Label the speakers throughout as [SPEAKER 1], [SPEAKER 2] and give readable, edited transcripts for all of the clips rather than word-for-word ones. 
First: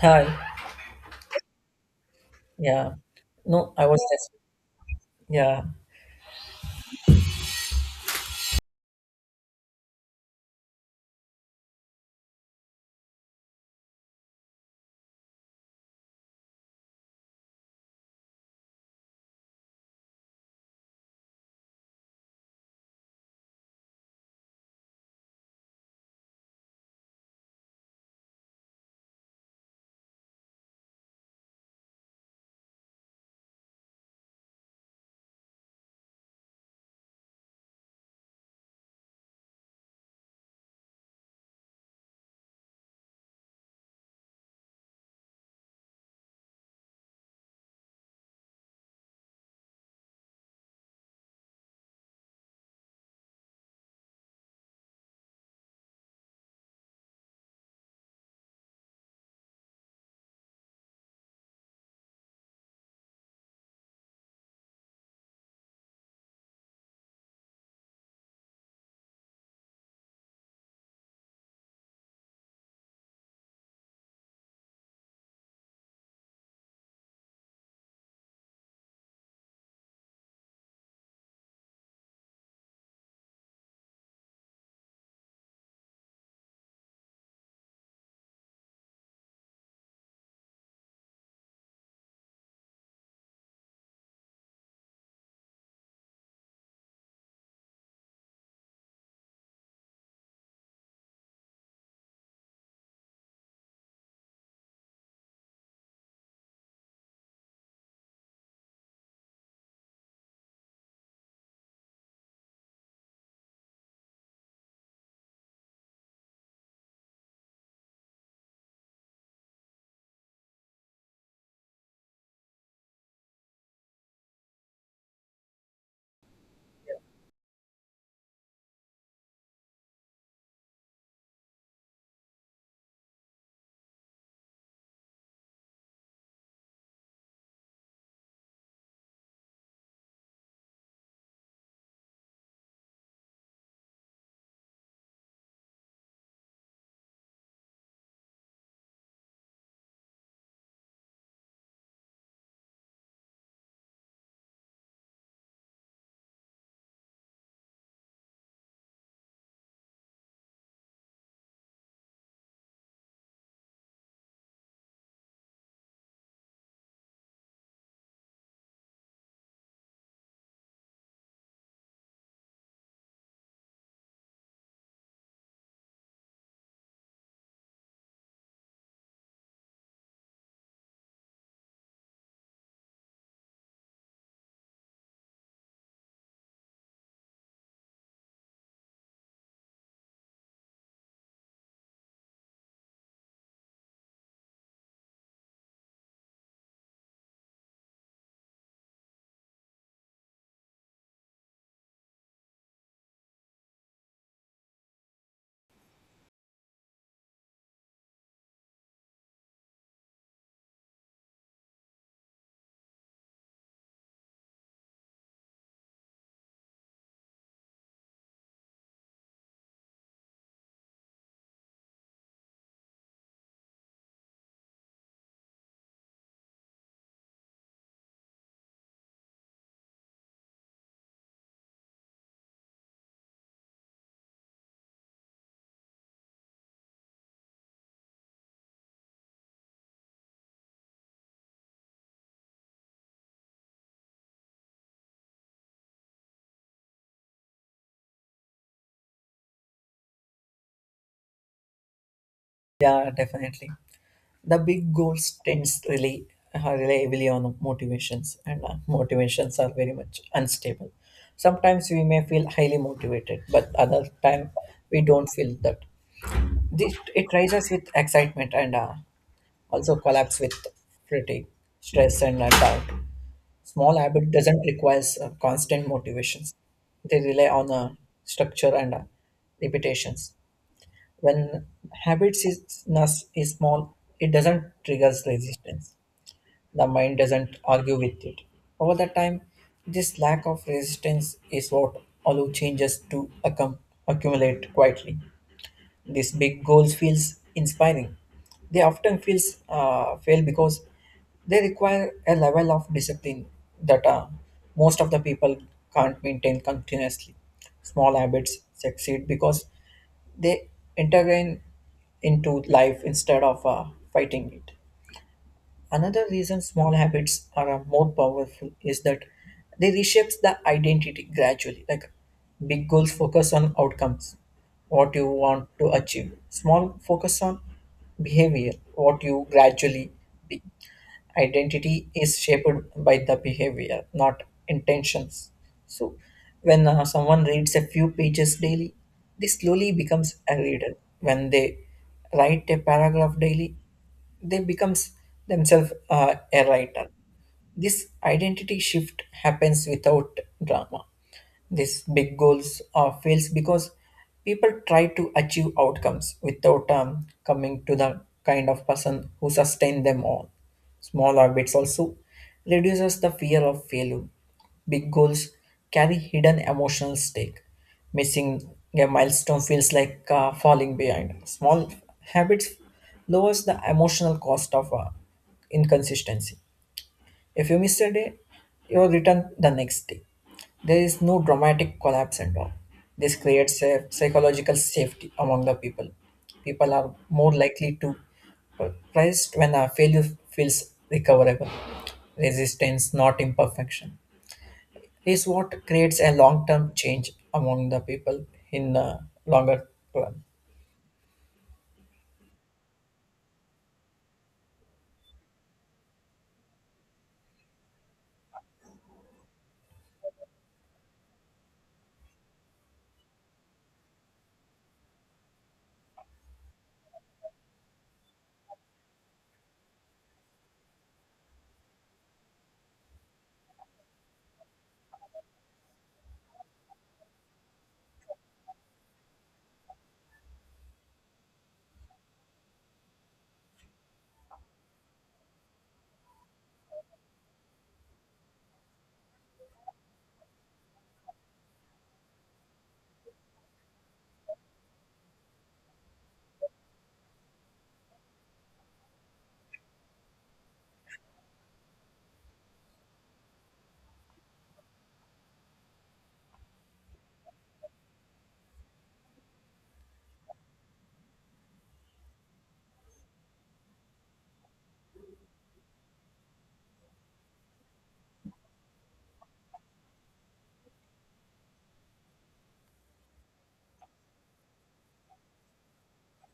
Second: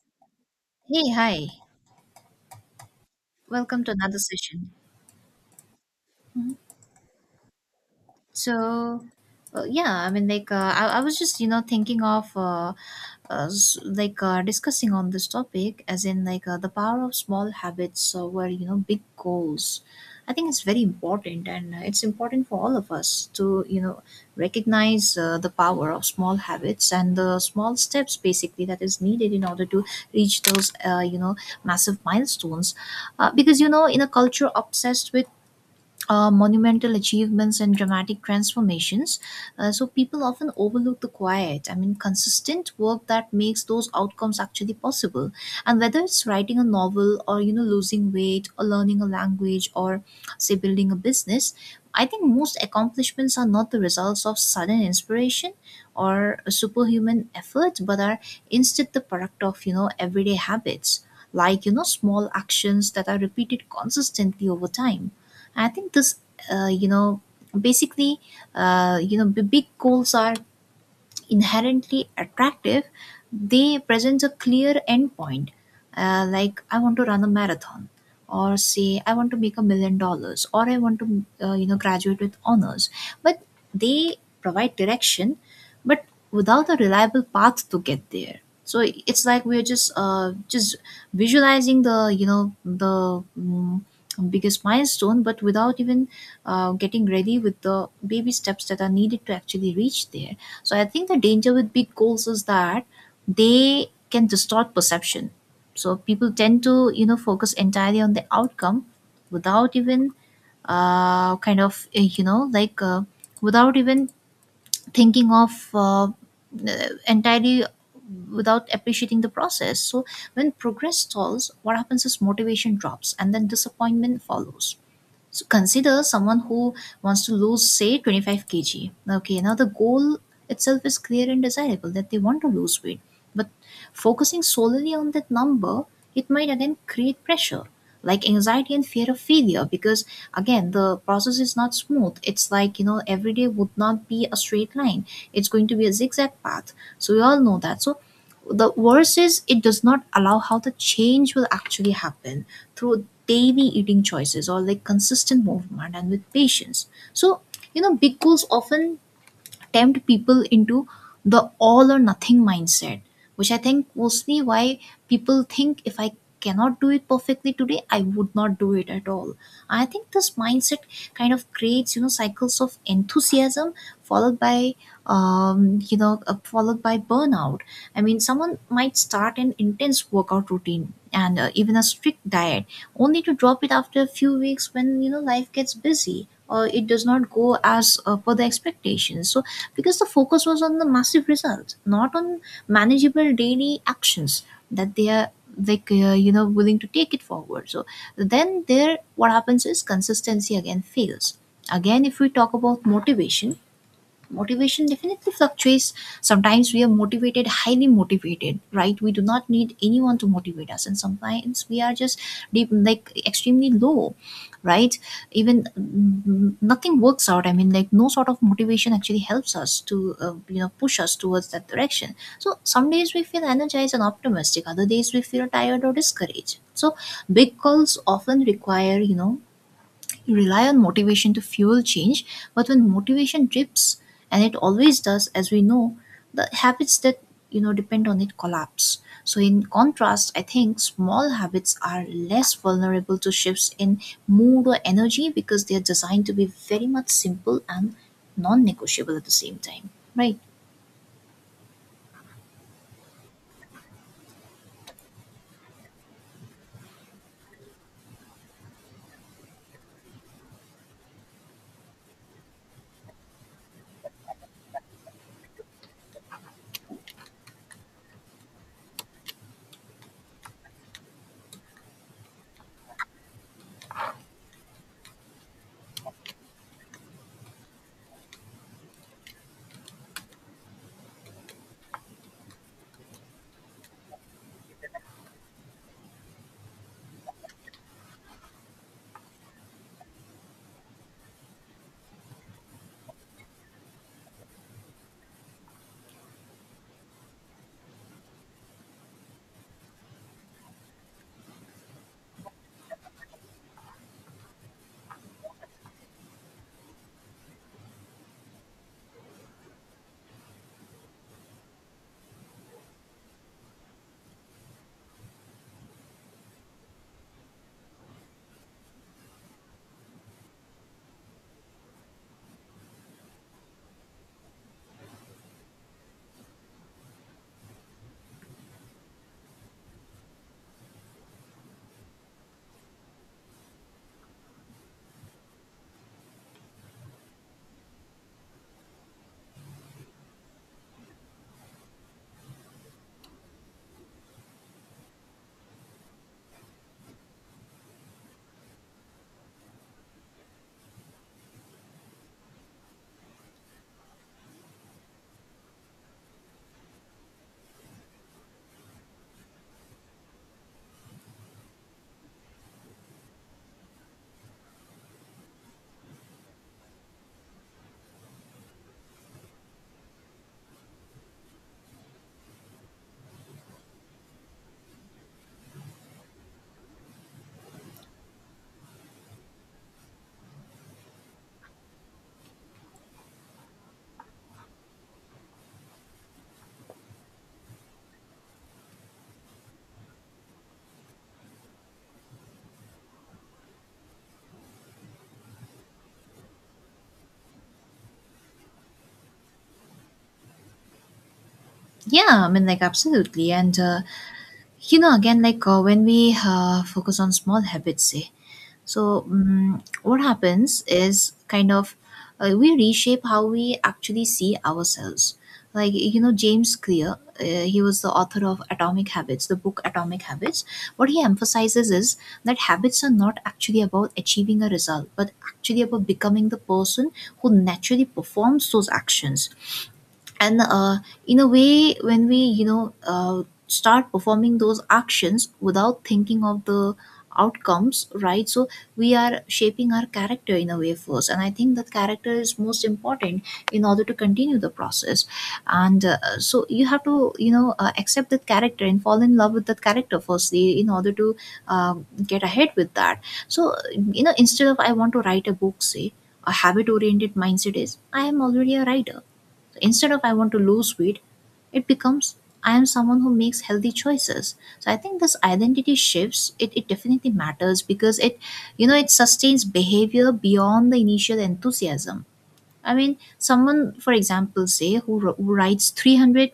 [SPEAKER 1] Hi.
[SPEAKER 2] Hey, hi.
[SPEAKER 1] Yeah. No,
[SPEAKER 2] Welcome
[SPEAKER 1] I
[SPEAKER 2] to
[SPEAKER 1] was
[SPEAKER 2] another
[SPEAKER 1] just
[SPEAKER 2] session.
[SPEAKER 1] yeah,
[SPEAKER 2] So, yeah, I mean, like, I was just, you know, thinking of, like, discussing on this topic, as in, like, the power of small habits over, you know, big goals. I think it's very important, and it's important for all of us to, you know, recognize the power of small habits and the small steps, basically, that is needed in order to reach those, you know, massive milestones. Because, you know, in a culture obsessed with monumental achievements and dramatic transformations. So people often overlook the quiet, I mean, consistent work that makes those outcomes actually possible. And whether it's writing a novel or, you know, losing weight or learning a language or, say, building a business, I think most accomplishments are not the results of sudden inspiration or a superhuman effort, but are instead the product of, you know, everyday habits. Like, you know, small actions that are repeated consistently over time. I think this, you know, basically, you know, the big goals are inherently attractive, they present a clear endpoint. Like I want to run a marathon, or say I want to make $1 million, or I want to you know graduate with honors. But they provide direction, but without a reliable path to get there. So it's like we're just just visualizing the you know the biggest milestone, but without even getting ready with the baby steps that are needed to actually reach there. So I think the danger with big goals is that they can distort perception. So people tend to, you know, focus entirely on the outcome without even kind of, you know, like without even thinking of entirely without appreciating the process. So when progress stalls, what happens is motivation drops and then disappointment follows. So consider someone who wants to lose, say, 25 kg. Okay, now the goal itself is clear and desirable that they want to lose weight. But focusing solely on that number, it might again create pressure, like anxiety and fear of failure, because again, the process is not smooth. It's like, you know, every day would not be a straight line, it's going to be a zigzag path. So, we all know that. So, the worst is it does not allow how the change will actually happen through daily eating choices or like consistent movement and with patience. So, you know, big goals often tempt people into the all or nothing mindset, which I think mostly why people think if I cannot do it perfectly today, I would not do it at all. I think this mindset kind of creates, you know, cycles of enthusiasm followed by, followed by burnout. I mean, someone might start an intense workout routine and even a strict diet only to drop it after a few weeks when you know life gets busy or it does not go as per the expectations. So because the focus was on the massive results, not on manageable daily actions that they are like you know willing to take it forward. So then there, what happens is consistency again fails. Again, if we talk about motivation, motivation definitely fluctuates. Sometimes we are motivated, highly motivated, right? We do not need anyone to motivate us, and sometimes we are just deep, like extremely low, right? Even nothing works out. I mean, like no sort of motivation actually helps us to you know push us towards that direction. So some days we feel energized and optimistic, other days we feel tired or discouraged. So big calls often require you know you rely on motivation to fuel change, but when motivation drips, and it always does, as we know, the habits that you know depend on it collapse. So, in contrast, I think small habits are less vulnerable to shifts in mood or energy because they are designed to be very much simple and non-negotiable at the same time, right?
[SPEAKER 1] Yeah, definitely. The big goals tends really rely heavily on motivations, and motivations are very much unstable. Sometimes we may feel highly motivated, but other time we don't feel that. This it rises with excitement and also collapse with fatigue, stress, and doubt. Small habit doesn't require constant motivations. They rely on structure and repetitions. When ness is small, it doesn't trigger resistance. The mind doesn't argue with it. Over the time, this lack of resistance is what allow changes to accumulate quietly. These big goals feels inspiring. They often feels fail because they require a level of discipline that most of the people can't maintain continuously. Small habits succeed because they intervene into life instead of fighting it. Another reason small habits are more powerful is that they reshapes the identity gradually. Like big goals focus on outcomes, what you want to achieve. Small focus on behavior, what you gradually be. Identity is shaped by the behavior, not intentions. So when someone reads a few pages daily, they slowly becomes a reader. When they write a paragraph daily, they becomes themselves a writer. This identity shift happens without drama. These big goals fails because people try to achieve outcomes without coming to the kind of person who sustain them all. Small habits also reduces the fear of failure. Big goals carry hidden emotional stake. Missing a milestone feels like falling behind. Small habits lowers the emotional cost of inconsistency. If you miss a day, you return the next day. There is no dramatic collapse at all. This creates a psychological safety among the people. People are more likely to price when a failure feels recoverable. Resistance, not imperfection, is what creates a long-term change among the people in the longer term.
[SPEAKER 2] Yeah, I mean, like absolutely, and you know, again, like when we focus on small habits, say so, what happens is kind of we reshape how we actually see ourselves. Like, you know, James Clear, he was the author of Atomic Habits, the book Atomic Habits. What he emphasizes is that habits are not actually about achieving a result, but actually about becoming the person who naturally performs those actions, and in a way when we you know start performing those actions without thinking of the outcomes, right? So we are shaping our character in a way first, and I think that character is most important in order to continue the process. And so you have to you know accept that character and fall in love with that character firstly in order to get ahead with that. So you know instead of I want to write a book, say a habit oriented mindset is I am already a writer. Instead of I want to lose weight, it becomes I am someone who makes healthy choices. So I think this identity shifts, it definitely matters because it you know it sustains behavior beyond the initial enthusiasm. I mean someone for example say who writes 300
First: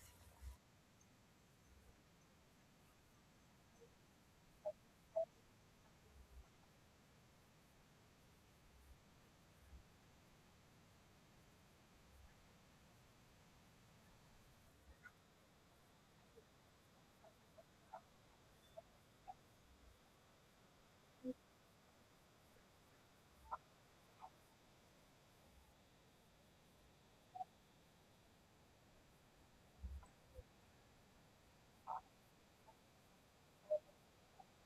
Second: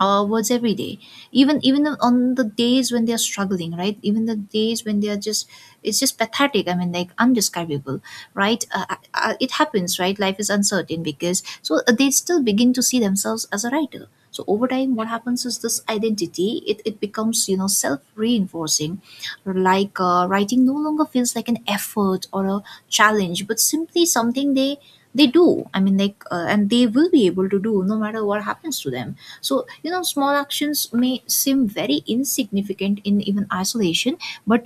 [SPEAKER 2] words every day, even on the days when they're struggling, right? Even the days when they're just, it's just pathetic. I mean, like undescribable, right? It happens, right? Life is uncertain because so they still begin to see themselves as a writer. So over time what happens is this identity, it becomes you know self-reinforcing. Like writing no longer feels like an effort or a challenge, but simply something they do, I mean, like and they will be able to do no matter what happens to them. So, you know, small actions may seem very insignificant in even isolation, but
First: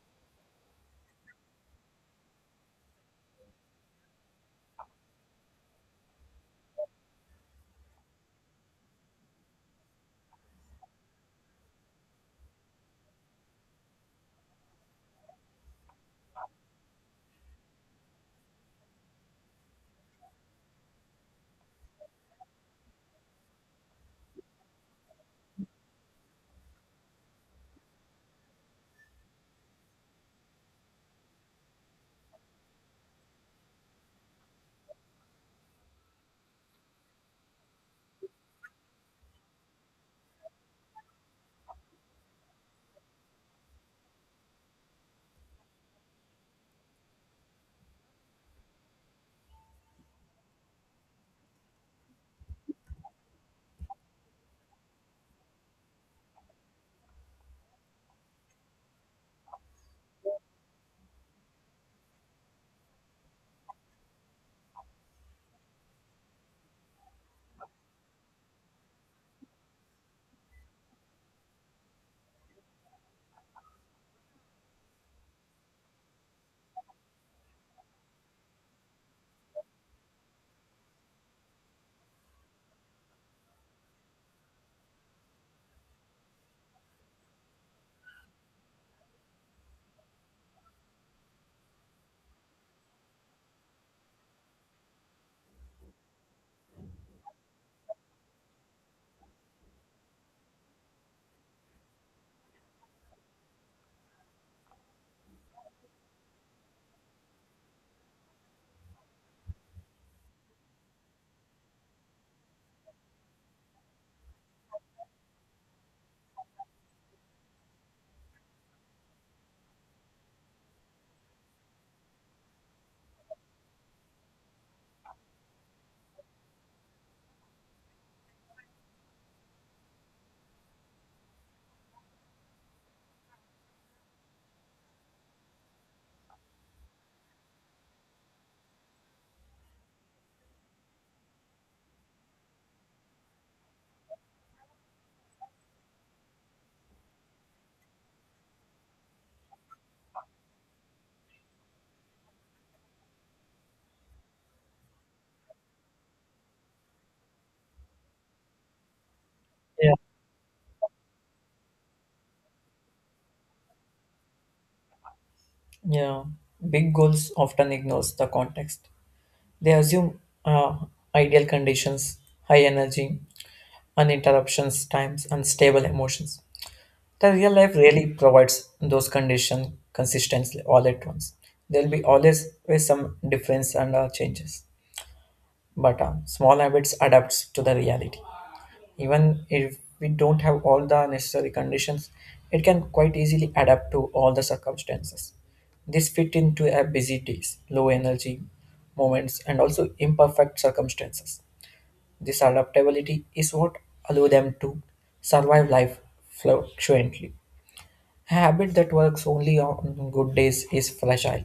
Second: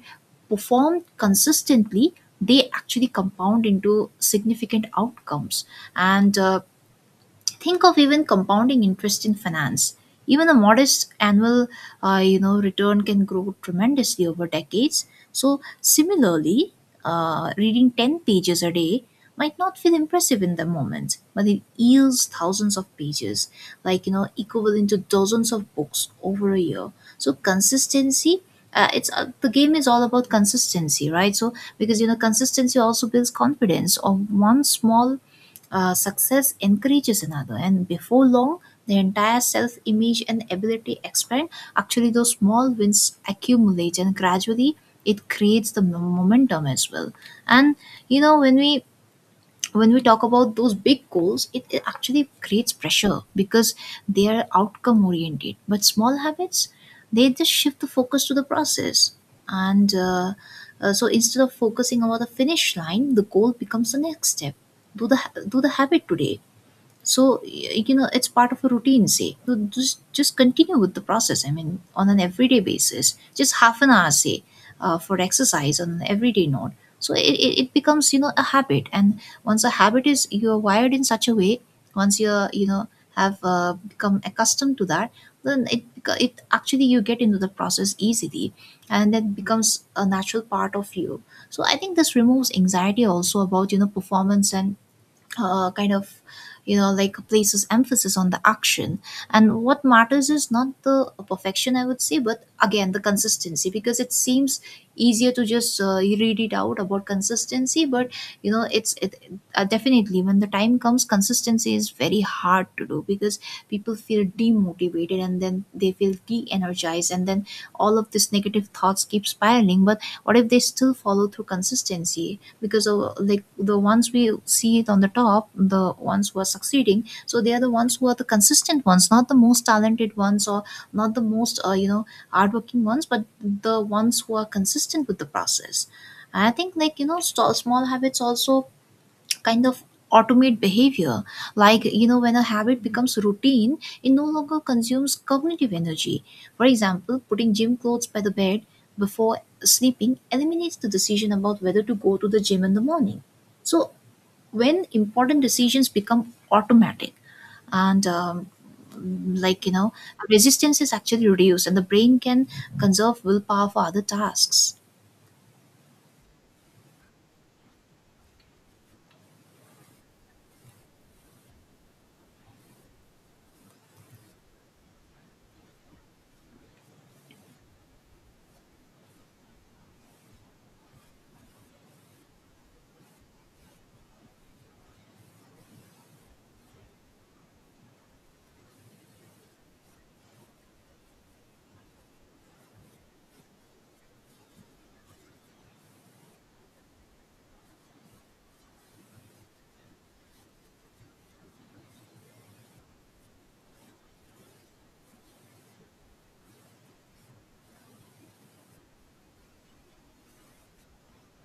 [SPEAKER 2] performed consistently, they actually compound into significant outcomes. And think of even compounding interest in finance. Even a modest annual you know return can grow tremendously over decades. So similarly reading 10 pages a day might not feel impressive in the moment, but it yields thousands of pages, like you know equivalent to dozens of books over a year. So consistency, it's the game is all about consistency, right? So because you know consistency also builds confidence of one small success encourages another, and before long, the entire self image and ability expand. Actually, those small wins accumulate, and gradually, it creates the momentum as well. And you know, when we talk about those big goals, it actually creates pressure because they are outcome oriented, but small habits, they just shift the focus to the process. And so instead of focusing about the finish line, the goal becomes the next step. Do the habit today. So you know it's part of a routine. Say so just continue with the process. I mean, on an everyday basis, just half an hour say for exercise on an everyday note. So it becomes you know a habit, and once a habit is you're wired in such a way, once you're you know have become accustomed to that, then it actually you get into the process easily, and that becomes a natural part of you. So I think this removes anxiety also about you know performance and kind of you know like places emphasis on the action, and what matters is not the perfection, I would say, but again the consistency. Because it seems easier to just read it out about consistency, but you know it's it definitely when the time comes consistency is very hard to do because people feel demotivated and then they feel de-energized, and then all of this negative thoughts keep spiraling. But what if they still follow through consistency, because of like the ones we see it on the top, the ones who are succeeding. So they are the ones who are the consistent ones, not the most talented ones or not the most you know hardworking ones, but the ones who are consistent with the process. I think like you know small habits also kind of automate behavior. Like you know when a habit becomes routine, it no longer consumes cognitive energy. For example, putting gym clothes by the bed before sleeping eliminates the decision about whether to go to the gym in the morning. So when important decisions become automatic and like you know,
[SPEAKER 1] Yeah,
[SPEAKER 2] resistance is actually reduced and the brain can conserve willpower for other tasks.
[SPEAKER 1] yeah. Big goals often ignores the context. They assume ideal conditions, high energy, uninterruptions times, and stable emotions. The real life really provides those conditions consistently all at once. There will be always with some difference and changes, but small habits adapts to the reality. Even if we don't have all the necessary conditions, it can quite easily adapt to all the circumstances. This fit into a busy days, low energy moments, and also imperfect circumstances. This adaptability is what allow them to survive life fluctuantly. A habit that works only on good days is fragile,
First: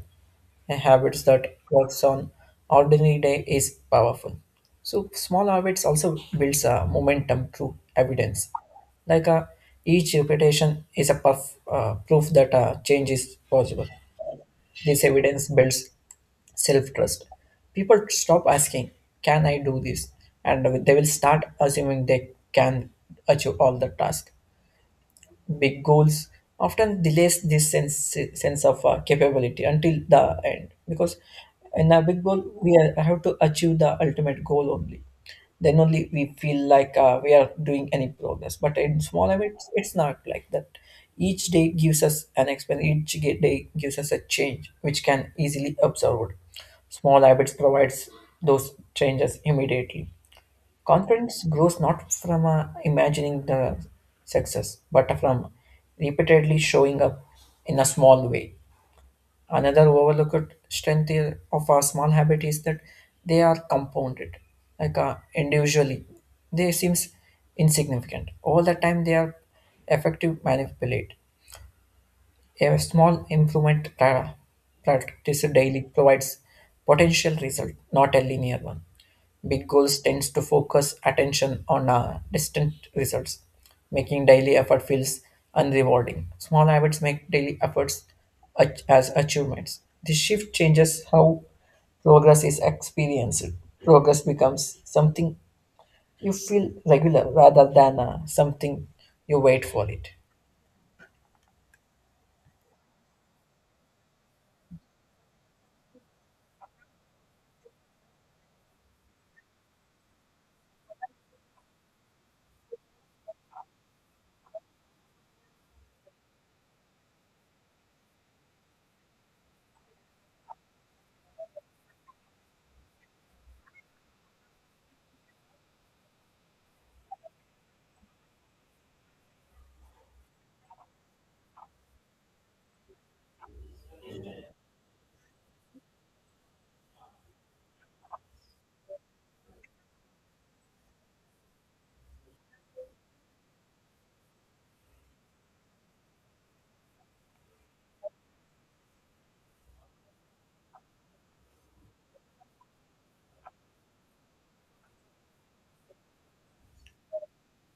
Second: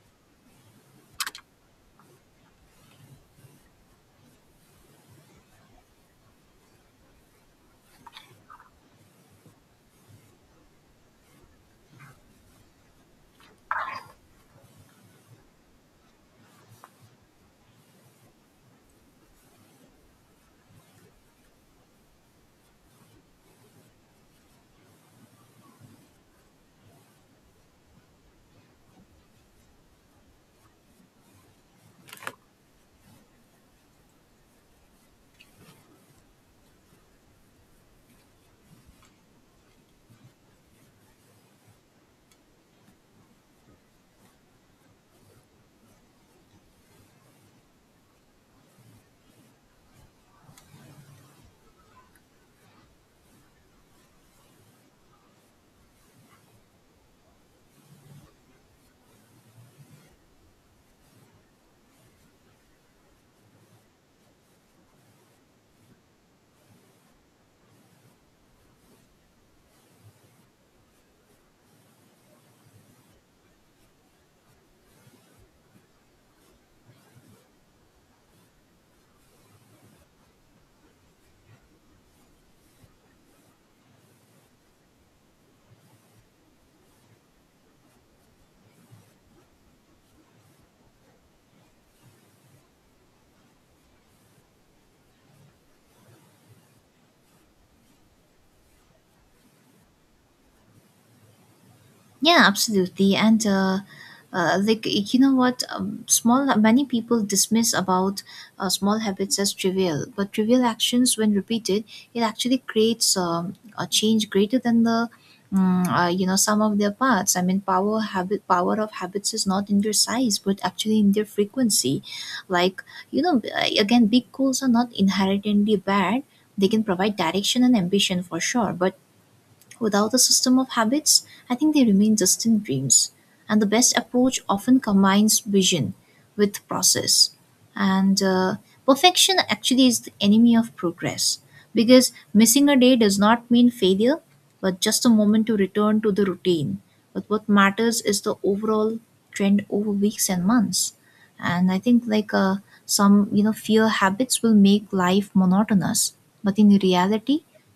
[SPEAKER 1] a habits that works on ordinary day is powerful. So small habits also builds a momentum through evidence. Like each repetition is a proof that change is possible. This evidence builds self-trust. People stop asking, "Can I do this?" and they will start assuming they can achieve all the task. Big goals often delays this sense of capability until the end because in a big goal we are, have to achieve the ultimate goal only then only we feel like we are doing any progress, but in small habits it's not like that. Each day gives us an experience, each day gives us a change which can easily observed. Small habits provides those changes immediately. Confidence grows not from imagining the success, but from repeatedly showing up in a small way. Another overlooked strength of a small habit is that they are compounded, like individually. They seems insignificant. Over the time, they are effective manipulate. A small improvement practiced daily provides potential result, not a linear one. Big goals tends to focus attention on distant results, making daily effort feels unrewarding. Small habits make daily efforts as achievements. This shift changes how progress is experienced. Progress becomes something you feel regular rather than something you wait for it.
[SPEAKER 2] Yeah, absolutely. And like you know what, small many people dismiss about small habits as trivial, but trivial actions, when repeated, it actually creates a change greater than the you know sum of their parts. I mean, power of habits is not in their size, but actually in their frequency. Like you know, again, big goals are not inherently bad. They can provide direction and ambition for sure, but without a system of habits, I think they remain distant dreams. And the best approach often combines vision with process. And perfection actually is the enemy of progress because missing a day does not mean failure, but just a moment to return to the routine. But what matters is the overall trend over weeks and months. And I think like some you know fear habits will make life monotonous, but in reality,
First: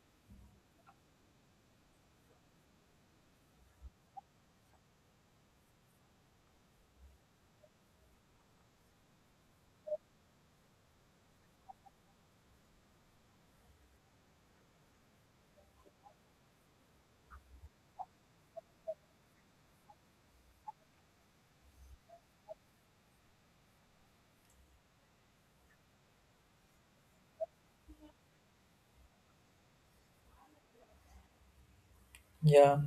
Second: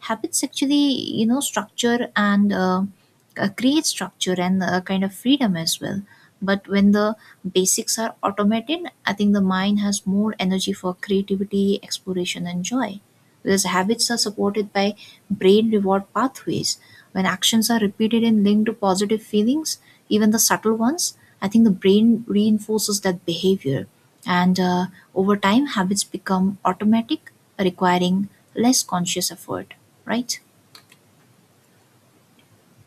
[SPEAKER 2] habits actually you know structure and create structure and kind of freedom as well. But when the basics are automated, I think the mind has more energy for creativity, exploration and joy. These habits are supported by brain reward pathways. When actions are repeated and linked to positive feelings, even the subtle ones, I think the brain reinforces that behavior. And over time, habits become automatic, requiring less conscious effort, right?
[SPEAKER 1] Yeah.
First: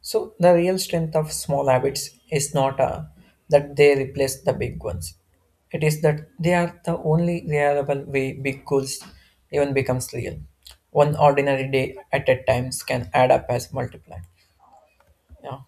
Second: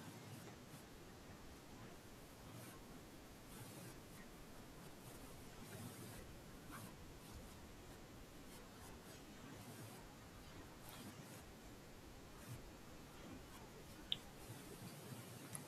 [SPEAKER 1] So the real strength of small habits is not that they replace the big ones. It is that they are the only reliable way big goals even becomes real. One ordinary day at a times can add up as multiply. Yeah.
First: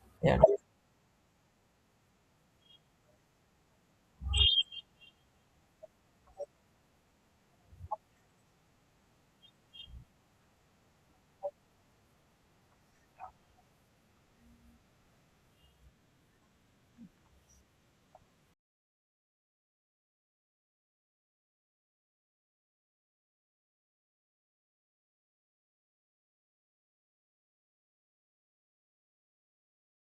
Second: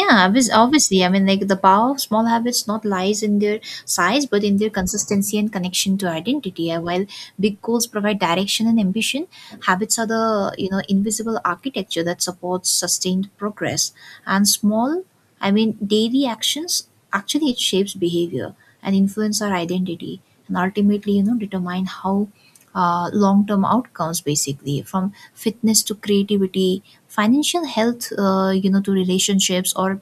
[SPEAKER 2] Yeah,
[SPEAKER 1] Yeah.
[SPEAKER 2] obviously. I mean, like the power of small habits not lies in their size, but in their consistency and connection to identity. While big goals provide direction and ambition, habits are the you know invisible architecture that supports sustained progress. And small, I mean, daily actions actually it shapes behavior and influence our identity, and ultimately, you know, determine how long term outcomes basically from fitness to creativity, financial health, you know, to relationships or.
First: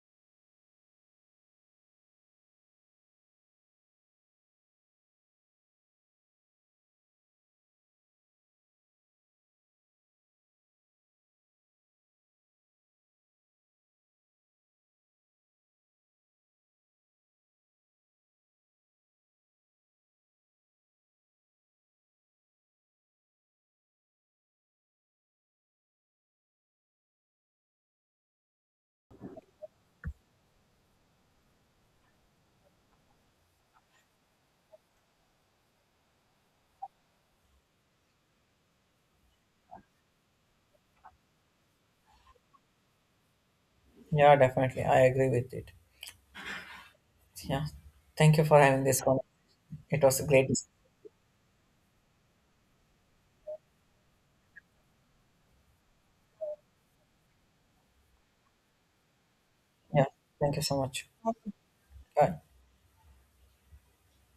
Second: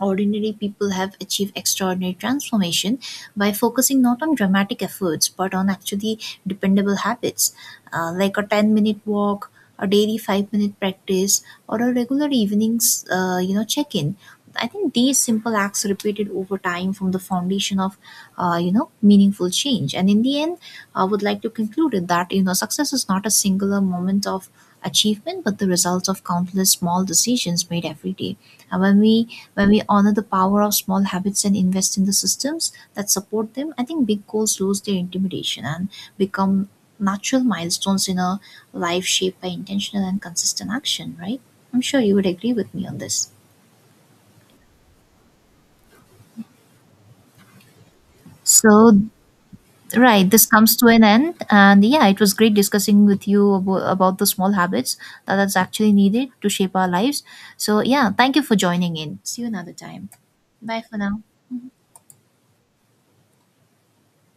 [SPEAKER 2] Ordinary people have achieved extraordinary transformation by focusing not on dramatic efforts but on actually dependable habits, like a 10-minute walk, a daily 5-minute practice, or a regular evenings you know check in. I think these simple acts repeated over time from the foundation of you know meaningful change. And in the end, I would like to conclude it that you know success is not a singular moment of achievement but the result of countless small decisions made every day. And when we honor the power of small habits and invest in the systems that support them, I think big goals lose their intimidation and become natural milestones in a life shaped by intentional and consistent action, right? I'm sure you would agree with me on this.
[SPEAKER 1] Yeah, definitely. I agree with it. Yeah. Thank you for having
[SPEAKER 2] So,
[SPEAKER 1] this one. It was a
[SPEAKER 2] right, this
[SPEAKER 1] great.
[SPEAKER 2] comes to an end. And yeah, it was great discussing with you about the small habits that's actually needed to shape our lives. So, yeah, thank you for joining in. See you another
[SPEAKER 1] Yeah.
[SPEAKER 2] time.
[SPEAKER 1] Thank you so
[SPEAKER 2] Bye for
[SPEAKER 1] much.
[SPEAKER 2] now.
[SPEAKER 1] Bye.